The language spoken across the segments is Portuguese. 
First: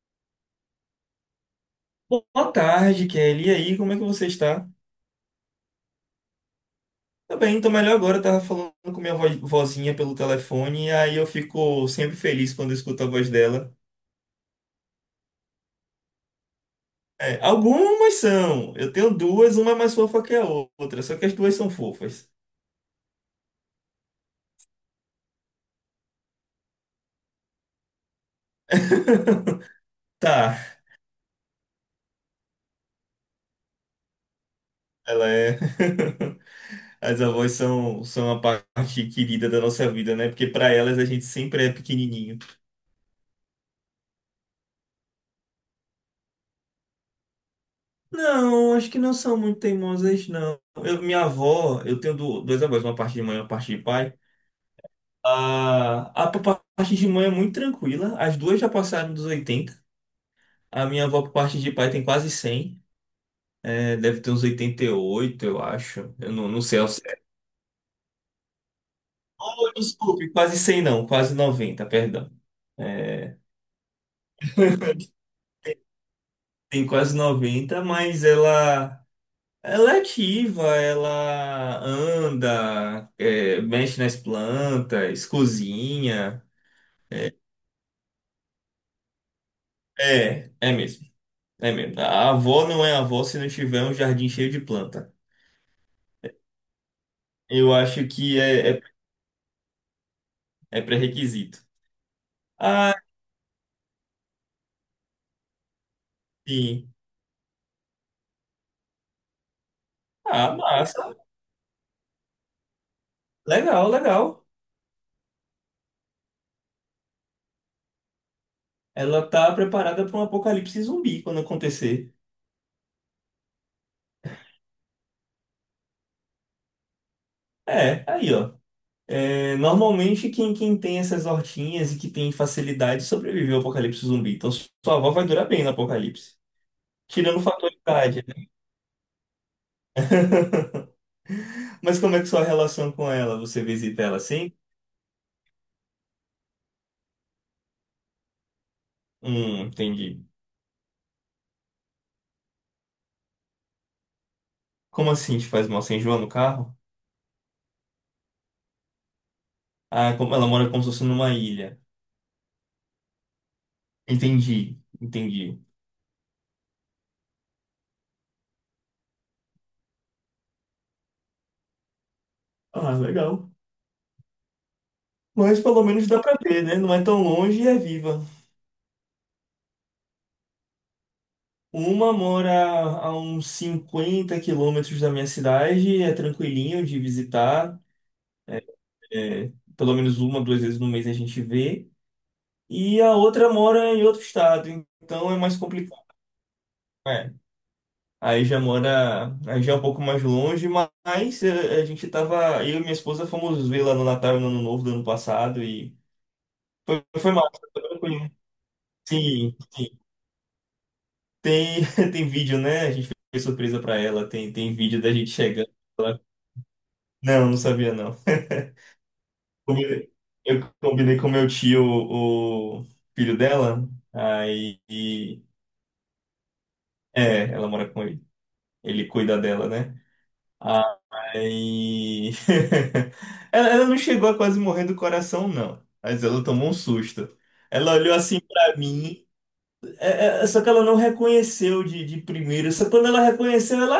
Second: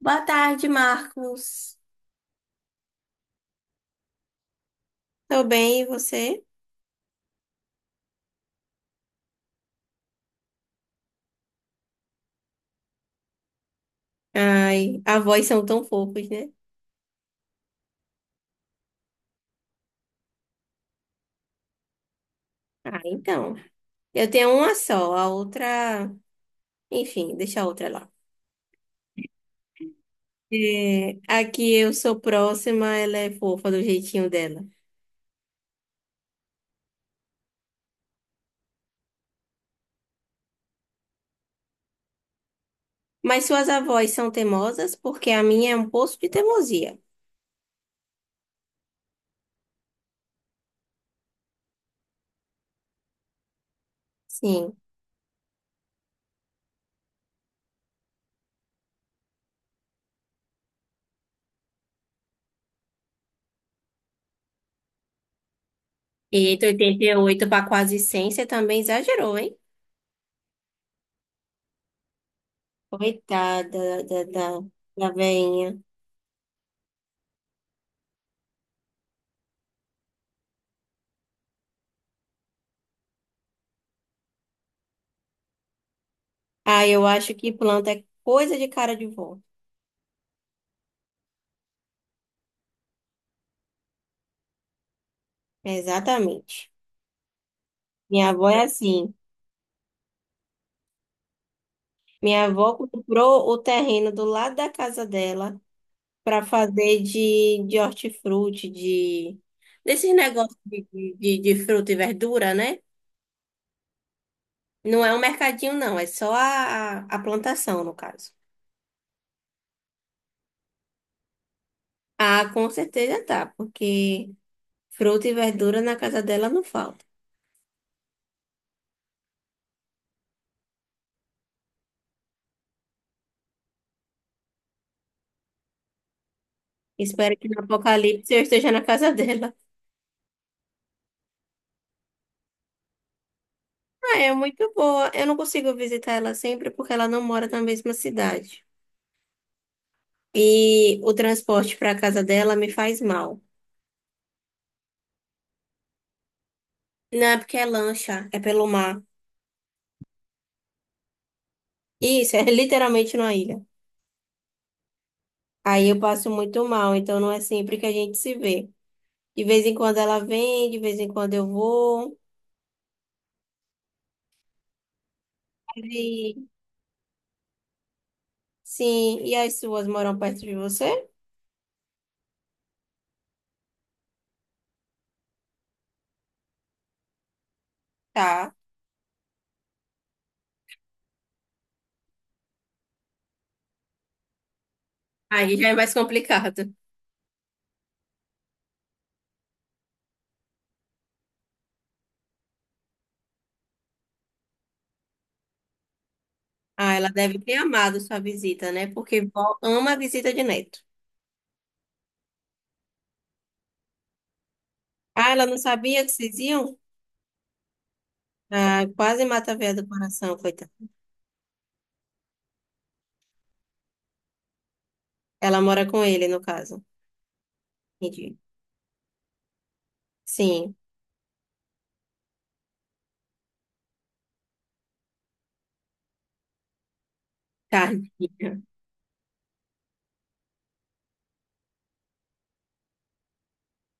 Boa tarde, Marcos. Boa tarde, Kelly. E aí, como é que você está? Tô bem, e você? Tá bem, tô melhor agora. Eu tava falando com minha vozinha pelo telefone, e aí eu fico sempre feliz quando eu escuto a voz dela. Ai, avós são tão fofos, né? É, algumas são. Eu tenho duas, uma é mais fofa que a outra, só que as duas são fofas. Ah, então. Eu tenho uma só, a outra. Enfim, deixa a outra lá. Tá, É, aqui eu sou próxima, ela é fofa do jeitinho dela. ela é. As avós são a parte querida da nossa vida, né? Porque pra elas a gente sempre é pequenininho. Mas suas avós são teimosas porque a minha é um poço de teimosia. Não, acho que não são muito teimosas, não. Minha avó, eu tenho duas avós, uma parte de mãe e uma parte de pai. Sim. A por parte de mãe é muito tranquila. As duas já passaram dos 80. A minha avó, por parte de pai, tem quase 100. É, deve ter uns 88, eu acho. Eu E não, não de sei oitenta ao e certo. oito para quase 100, você também exagerou, hein? Oh, desculpe, quase 100 não, quase 90, perdão. É, Coitada da veinha. tem quase 90, mas ela é ativa, ela anda, é, mexe nas plantas, cozinha. Ah, eu acho que planta é coisa de cara de vó. É, é mesmo. É mesmo. A avó não é avó se não tiver um jardim cheio de planta. Exatamente. Eu acho Minha que avó é assim. é pré-requisito. Minha avó Ah, comprou o terreno do lado da casa dela para sim. fazer de hortifruti, de desses Ah, negócios de, de, massa. de- de fruta e verdura, né? Legal, legal. Não é um mercadinho, não, é só a plantação, no caso. Ela tá preparada para um apocalipse zumbi quando acontecer. Ah, com certeza tá, porque fruta e verdura na casa dela não falta. É, aí, ó. É, normalmente, quem tem essas hortinhas e que tem facilidade sobrevive ao apocalipse zumbi. Então, sua avó vai durar bem no apocalipse. Espero Tirando o que no fator idade, apocalipse né? eu esteja na casa dela. Mas como é que sua relação com ela? Você visita ela Ah, é assim? muito boa. Eu não consigo visitar ela sempre porque ela não mora na mesma cidade. Entendi. E o transporte para casa dela me faz mal. Como assim te faz mal sem João no carro? Não, é porque é lancha, é pelo mar. Ah, como ela mora, como se fosse numa ilha. Isso, é literalmente numa ilha. Entendi, entendi. Aí eu passo muito mal, então não é sempre que a gente se vê. De vez em quando ela vem, de vez em quando eu vou. Ah, legal. Mas pelo menos dá pra E, ver, né? Não é tão longe e é viva. sim, e as suas moram perto de você? Uma mora a uns 50 quilômetros da minha cidade, é tranquilinho de visitar. Tá. É, pelo menos uma, duas vezes no mês a gente vê. E a outra mora em outro estado, então é Aí mais já é mais complicado. complicado. É. Aí já é um pouco mais longe, mas é, a gente tava, eu e minha esposa fomos ver lá no Natal e no Ano Novo do ano passado e Ah, foi, ela foi deve ter massa, foi amado sua tranquilo. visita, né? Porque Sim, vó ama a sim, visita de neto. Tem, tem vídeo, né? A gente fez surpresa pra ela. Tem, tem vídeo da Ah, gente ela não chegando. sabia que vocês iam? Não, não sabia, não. Ah, quase mata a veia do Combinei- coração, coitada. Eu combinei com meu tio, o filho dela. Aí. Ela mora com ele, no caso. É, ela mora com ele. Entendi. Ele cuida dela, né? Sim, Aí. Ela não chegou a quase morrer do coração, não. Mas ela tomou um susto. Ela olhou assim tadinha. pra mim. Só que ela não reconheceu de primeira. Só quando ela reconheceu, ela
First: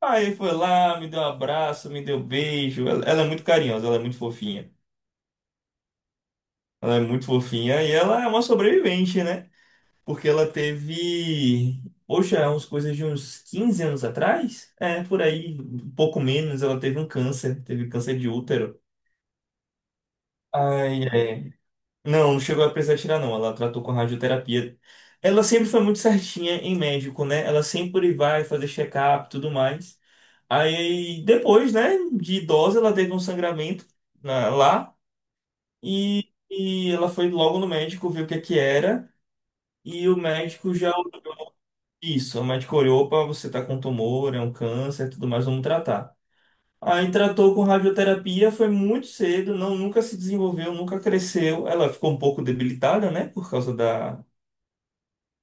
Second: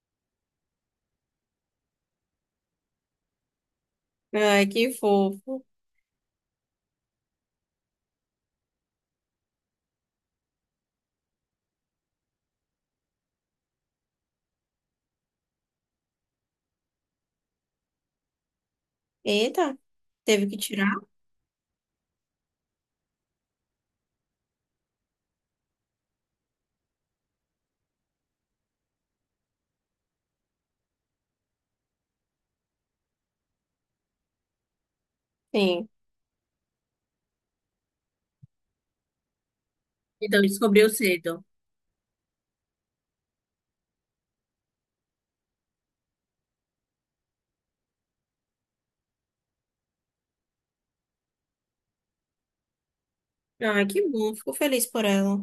aí foi lá, me deu um abraço, me deu um beijo. Ela é muito carinhosa, ela é muito Ai, fofinha. que fofo. Ela é muito fofinha e ela é uma sobrevivente, né? Porque ela teve, poxa, umas coisas de uns 15 anos atrás? É, por aí, um pouco menos, ela teve um câncer, teve câncer de útero. Eita, teve que tirar? Ai, é. Não, não chegou a precisar tirar, não. Ela tratou com radioterapia. Ela sempre foi muito certinha em médico, né? Ela sempre vai fazer check-up e tudo mais. Aí, depois, né, de idosa, ela teve um sangramento lá, Sim. E ela foi logo no médico, viu o que é que era. E o Então médico descobriu já olhou cedo. isso. O médico olhou: opa, você tá com tumor, é um câncer, tudo mais, vamos tratar. Aí tratou com radioterapia, foi muito cedo, não, nunca se desenvolveu, nunca cresceu. Ela ficou um pouco debilitada, né, por causa Ai, que da, bom, fico feliz por ela.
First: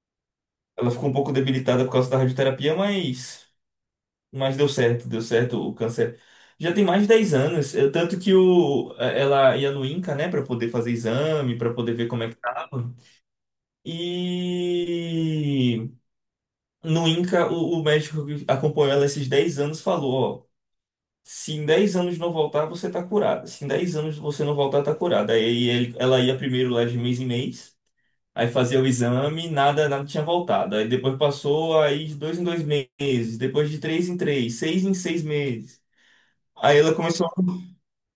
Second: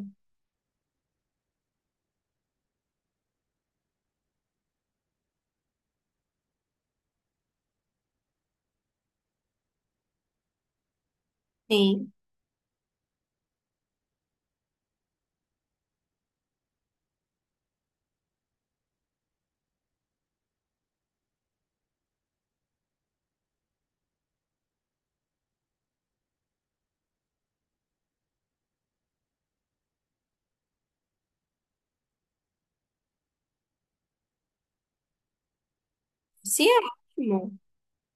ela ficou um pouco debilitada por causa da radioterapia, mas deu certo o câncer. Já tem mais de 10 anos, tanto que ela ia no INCA, né, para poder fazer exame, para poder ver Sim, como é que tava. E no INCA, o médico que acompanhou ela esses 10 anos falou: ó, se em 10 anos não voltar, você tá curada. Se em 10 anos você não voltar, tá curada. Ela ia primeiro lá de mês em mês. Aí fazia o exame, nada, nada tinha voltado. Aí depois passou, aí de dois em dois meses, depois de três em três, seis em seis meses. sim, Aí é ela começou. ótimo.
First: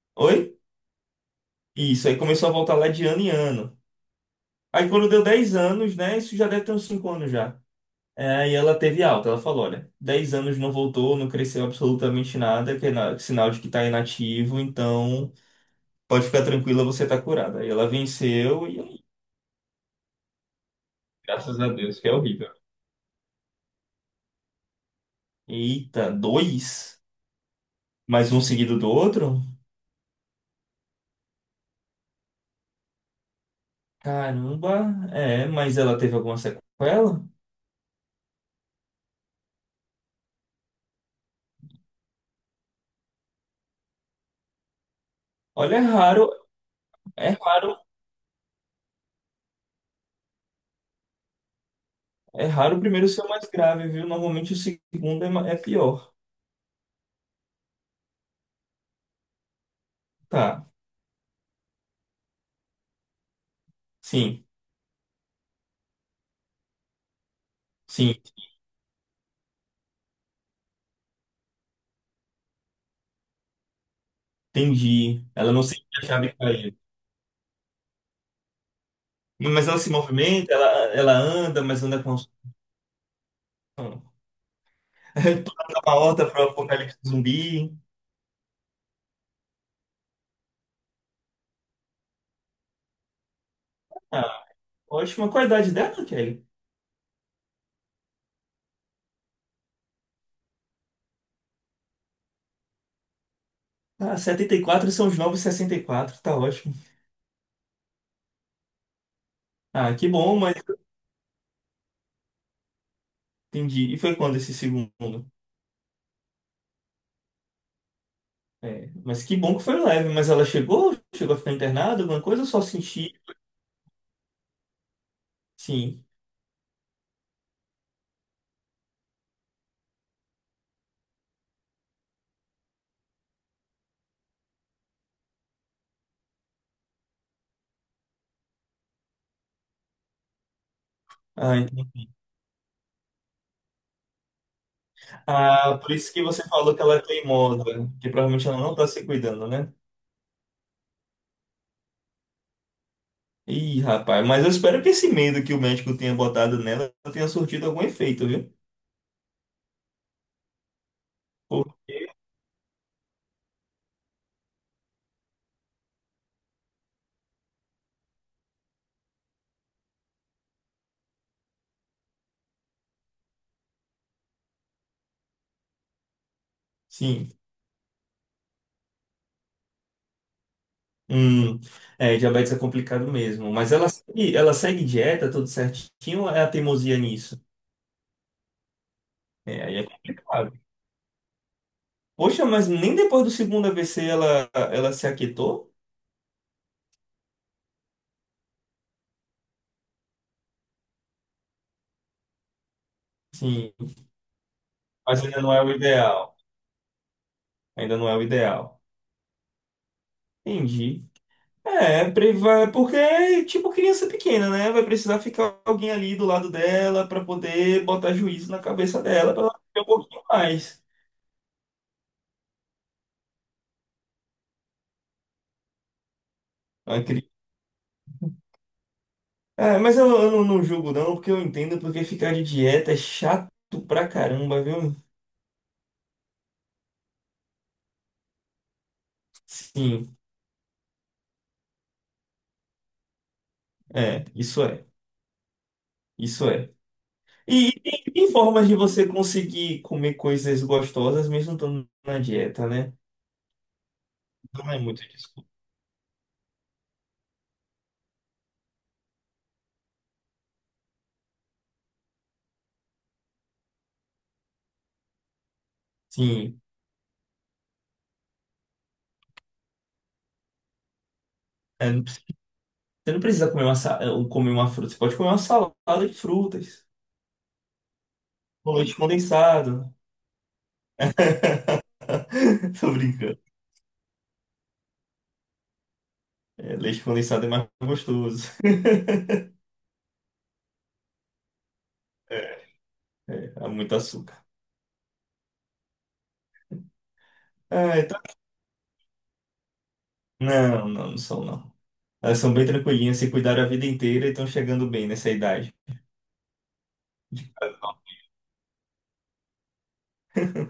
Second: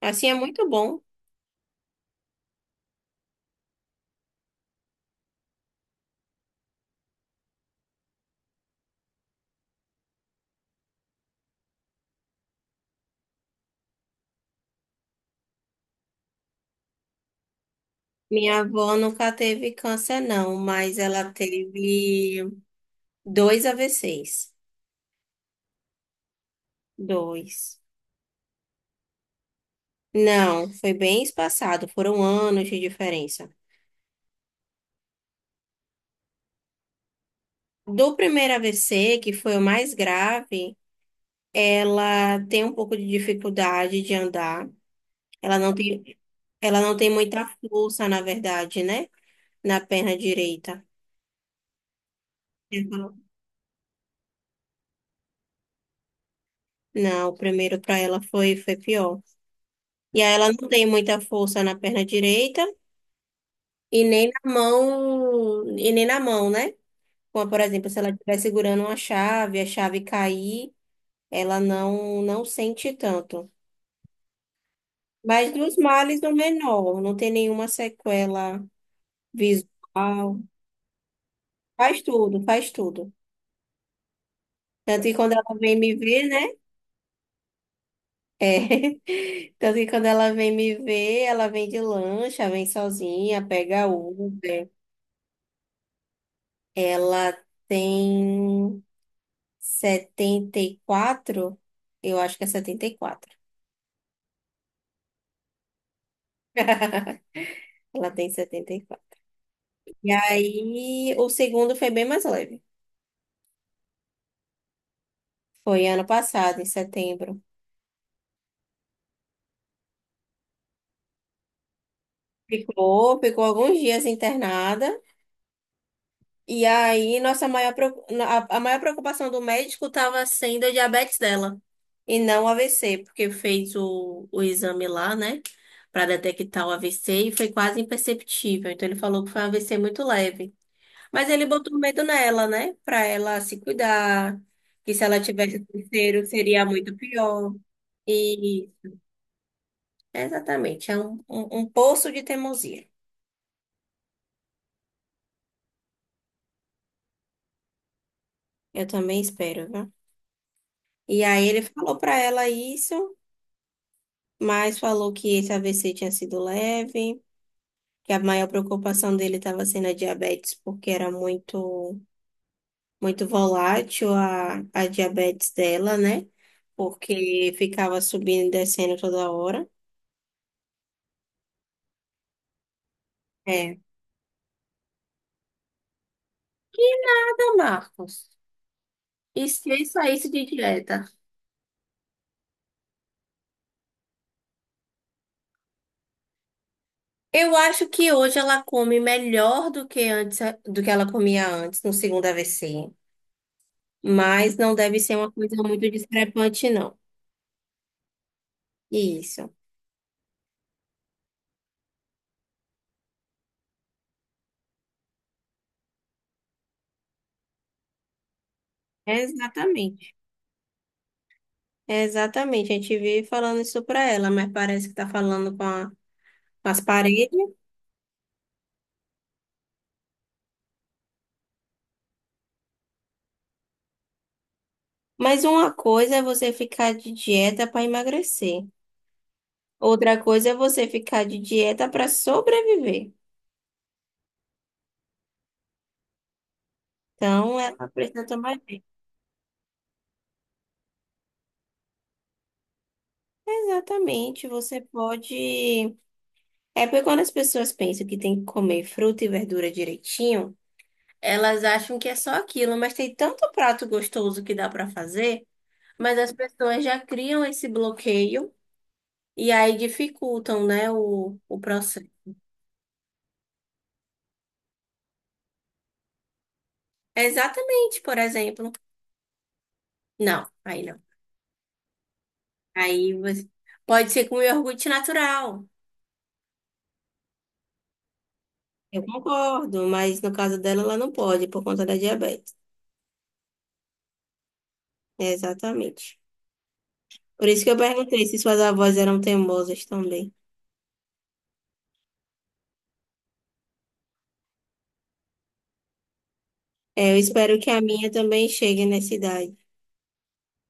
Assim é Oi? muito bom. Isso, aí começou a voltar lá de ano em ano. Aí quando deu 10 anos, né? Isso já deve ter uns 5 anos já. É, aí ela teve alta, ela falou: olha, 10 anos não voltou, não cresceu absolutamente nada, que é sinal de que tá inativo, então pode ficar tranquila, você tá curada. Aí ela Minha venceu e avó aí, nunca teve câncer, não, mas ela graças a Deus, que é teve horrível. dois AVCs. Eita, dois? Dois. Mais um seguido do outro? Não, foi bem espaçado, foram anos de diferença. Caramba, é, mas ela teve alguma sequela? Do primeiro AVC, que foi o mais grave, ela tem um pouco de dificuldade de andar. Ela não Olha, é tem, raro, ela não tem é muita raro, força, na verdade, né? Na perna direita. é raro o primeiro ser Uhum. o mais grave, viu? Normalmente o segundo é, é pior. Não, o primeiro para ela foi pior. E aí Tá, ela não tem muita força na perna direita e nem sim, na mão, né? Como, por exemplo, se ela sim, estiver segurando uma chave, a chave cair, ela não sente tanto. entendi. Ela Mas não dos sente que a males, chave o caiu. menor, não tem nenhuma sequela Mas ela se visual. movimenta, ela anda, mas anda Faz com... tudo, faz tudo. Tanto que Toda quando ela vem me uma horta ver, para o né? apocalipse zumbi. É. Tanto que quando ela vem me ver, ela vem de lancha, vem sozinha, pega Ah, Uber. ótimo, ótima qualidade dela, Kelly. Ela tem 74. Eu acho que é 74. Ah, 74 são os novos 64, tá ótimo. Ela tem setenta e quatro. Ah, que E bom, mas aí, o segundo foi bem mais leve. entendi. E foi quando esse segundo? Foi ano passado, em setembro. É, mas que bom que foi leve. Mas ela chegou? Chegou a ficar internada? Alguma coisa? Eu só senti. Ficou alguns dias internada. Sim. E aí, nossa maior, preo- a maior preocupação do médico estava sendo a diabetes dela e não o AVC, porque fez o exame lá, né, para detectar o AVC e foi quase imperceptível. Então, ele falou que foi um AVC muito leve. Mas ele Ah, botou medo entendi. nela, né, para ela se cuidar, que se ela tivesse Ah, por isso que terceiro você seria falou que muito ela é pior. teimosa. Que provavelmente ela E não tá se cuidando, né? exatamente, é um poço de teimosia. Ih, rapaz. Mas eu espero que esse medo que o médico tenha botado nela tenha surtido algum efeito, viu? Eu também espero, viu? E aí, ele falou Porque, para ela isso. Mas falou que esse AVC tinha sido leve, que a maior preocupação dele estava sendo a diabetes, porque era muito, muito volátil a diabetes dela, né? sim. Porque ficava subindo e descendo toda hora. Hum, é, diabetes é complicado mesmo. Mas É. ela, ela segue dieta, tudo certinho, ou é a Que teimosia nisso? nada, Marcos. E É, se aí é saísse de complicado. dieta? Poxa, mas nem depois do segundo AVC ela, ela se aquietou? Eu acho que hoje ela come melhor do que antes, do que ela comia antes, no segundo AVC. Sim. Mas não deve ser Mas uma ainda não coisa é o muito ideal. discrepante, não. Ainda não é o ideal. Isso, Entendi. É, porque é tipo criança pequena, né? Vai precisar ficar alguém ali do lado dela para poder botar juízo na cabeça dela para ela ter um exatamente. pouquinho mais. É, exatamente, a gente vive falando isso pra ela, mas parece que tá falando com, com as É, paredes. Mas eu não, não julgo não, porque eu entendo porque ficar de dieta é chato pra caramba, viu? Mas uma coisa é você ficar de dieta para emagrecer, Sim, outra coisa é você ficar de dieta para sobreviver. é, isso é, isso é. Então, E ela tem, precisa tem tomar formas de bem. você conseguir comer coisas gostosas mesmo estando na dieta, né? Exatamente, Não é você muito desculpa. pode. É porque quando as pessoas pensam que tem que comer fruta e verdura direitinho, elas acham que é só aquilo, mas tem tanto prato gostoso que dá para fazer, mas as Sim. pessoas já criam esse bloqueio. E aí dificultam, né, o É, processo. você não precisa comer uma, sa- eh, um, comer uma fruta, você pode comer uma salada de frutas, É, exatamente, por exemplo. com leite condensado. Não, aí não. Tô Aí brincando. você pode ser com iogurte natural. É, leite condensado é mais gostoso. Eu concordo, mas no caso dela, ela não pode, por conta da diabetes. É, há muito açúcar. Exatamente. Por isso que eu Ah, então... perguntei se suas avós eram teimosas também. Não, não, não são não. Elas são bem tranquilinhas, se cuidaram a vida inteira e estão chegando bem nessa idade. É, eu espero que a minha também chegue nessa idade.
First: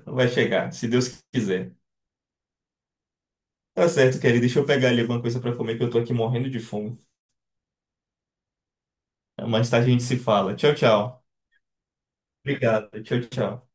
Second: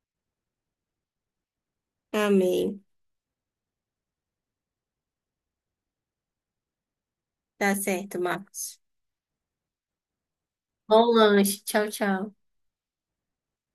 Vai chegar, se Deus quiser. Amém. Tá certo, querido. Deixa eu pegar ali alguma coisa pra comer que eu tô aqui morrendo de fome. Tá certo, Marcos. Mais tarde a gente se fala. Tchau, Bom tchau. lanche. Tchau, tchau. Obrigado. Tchau, tchau.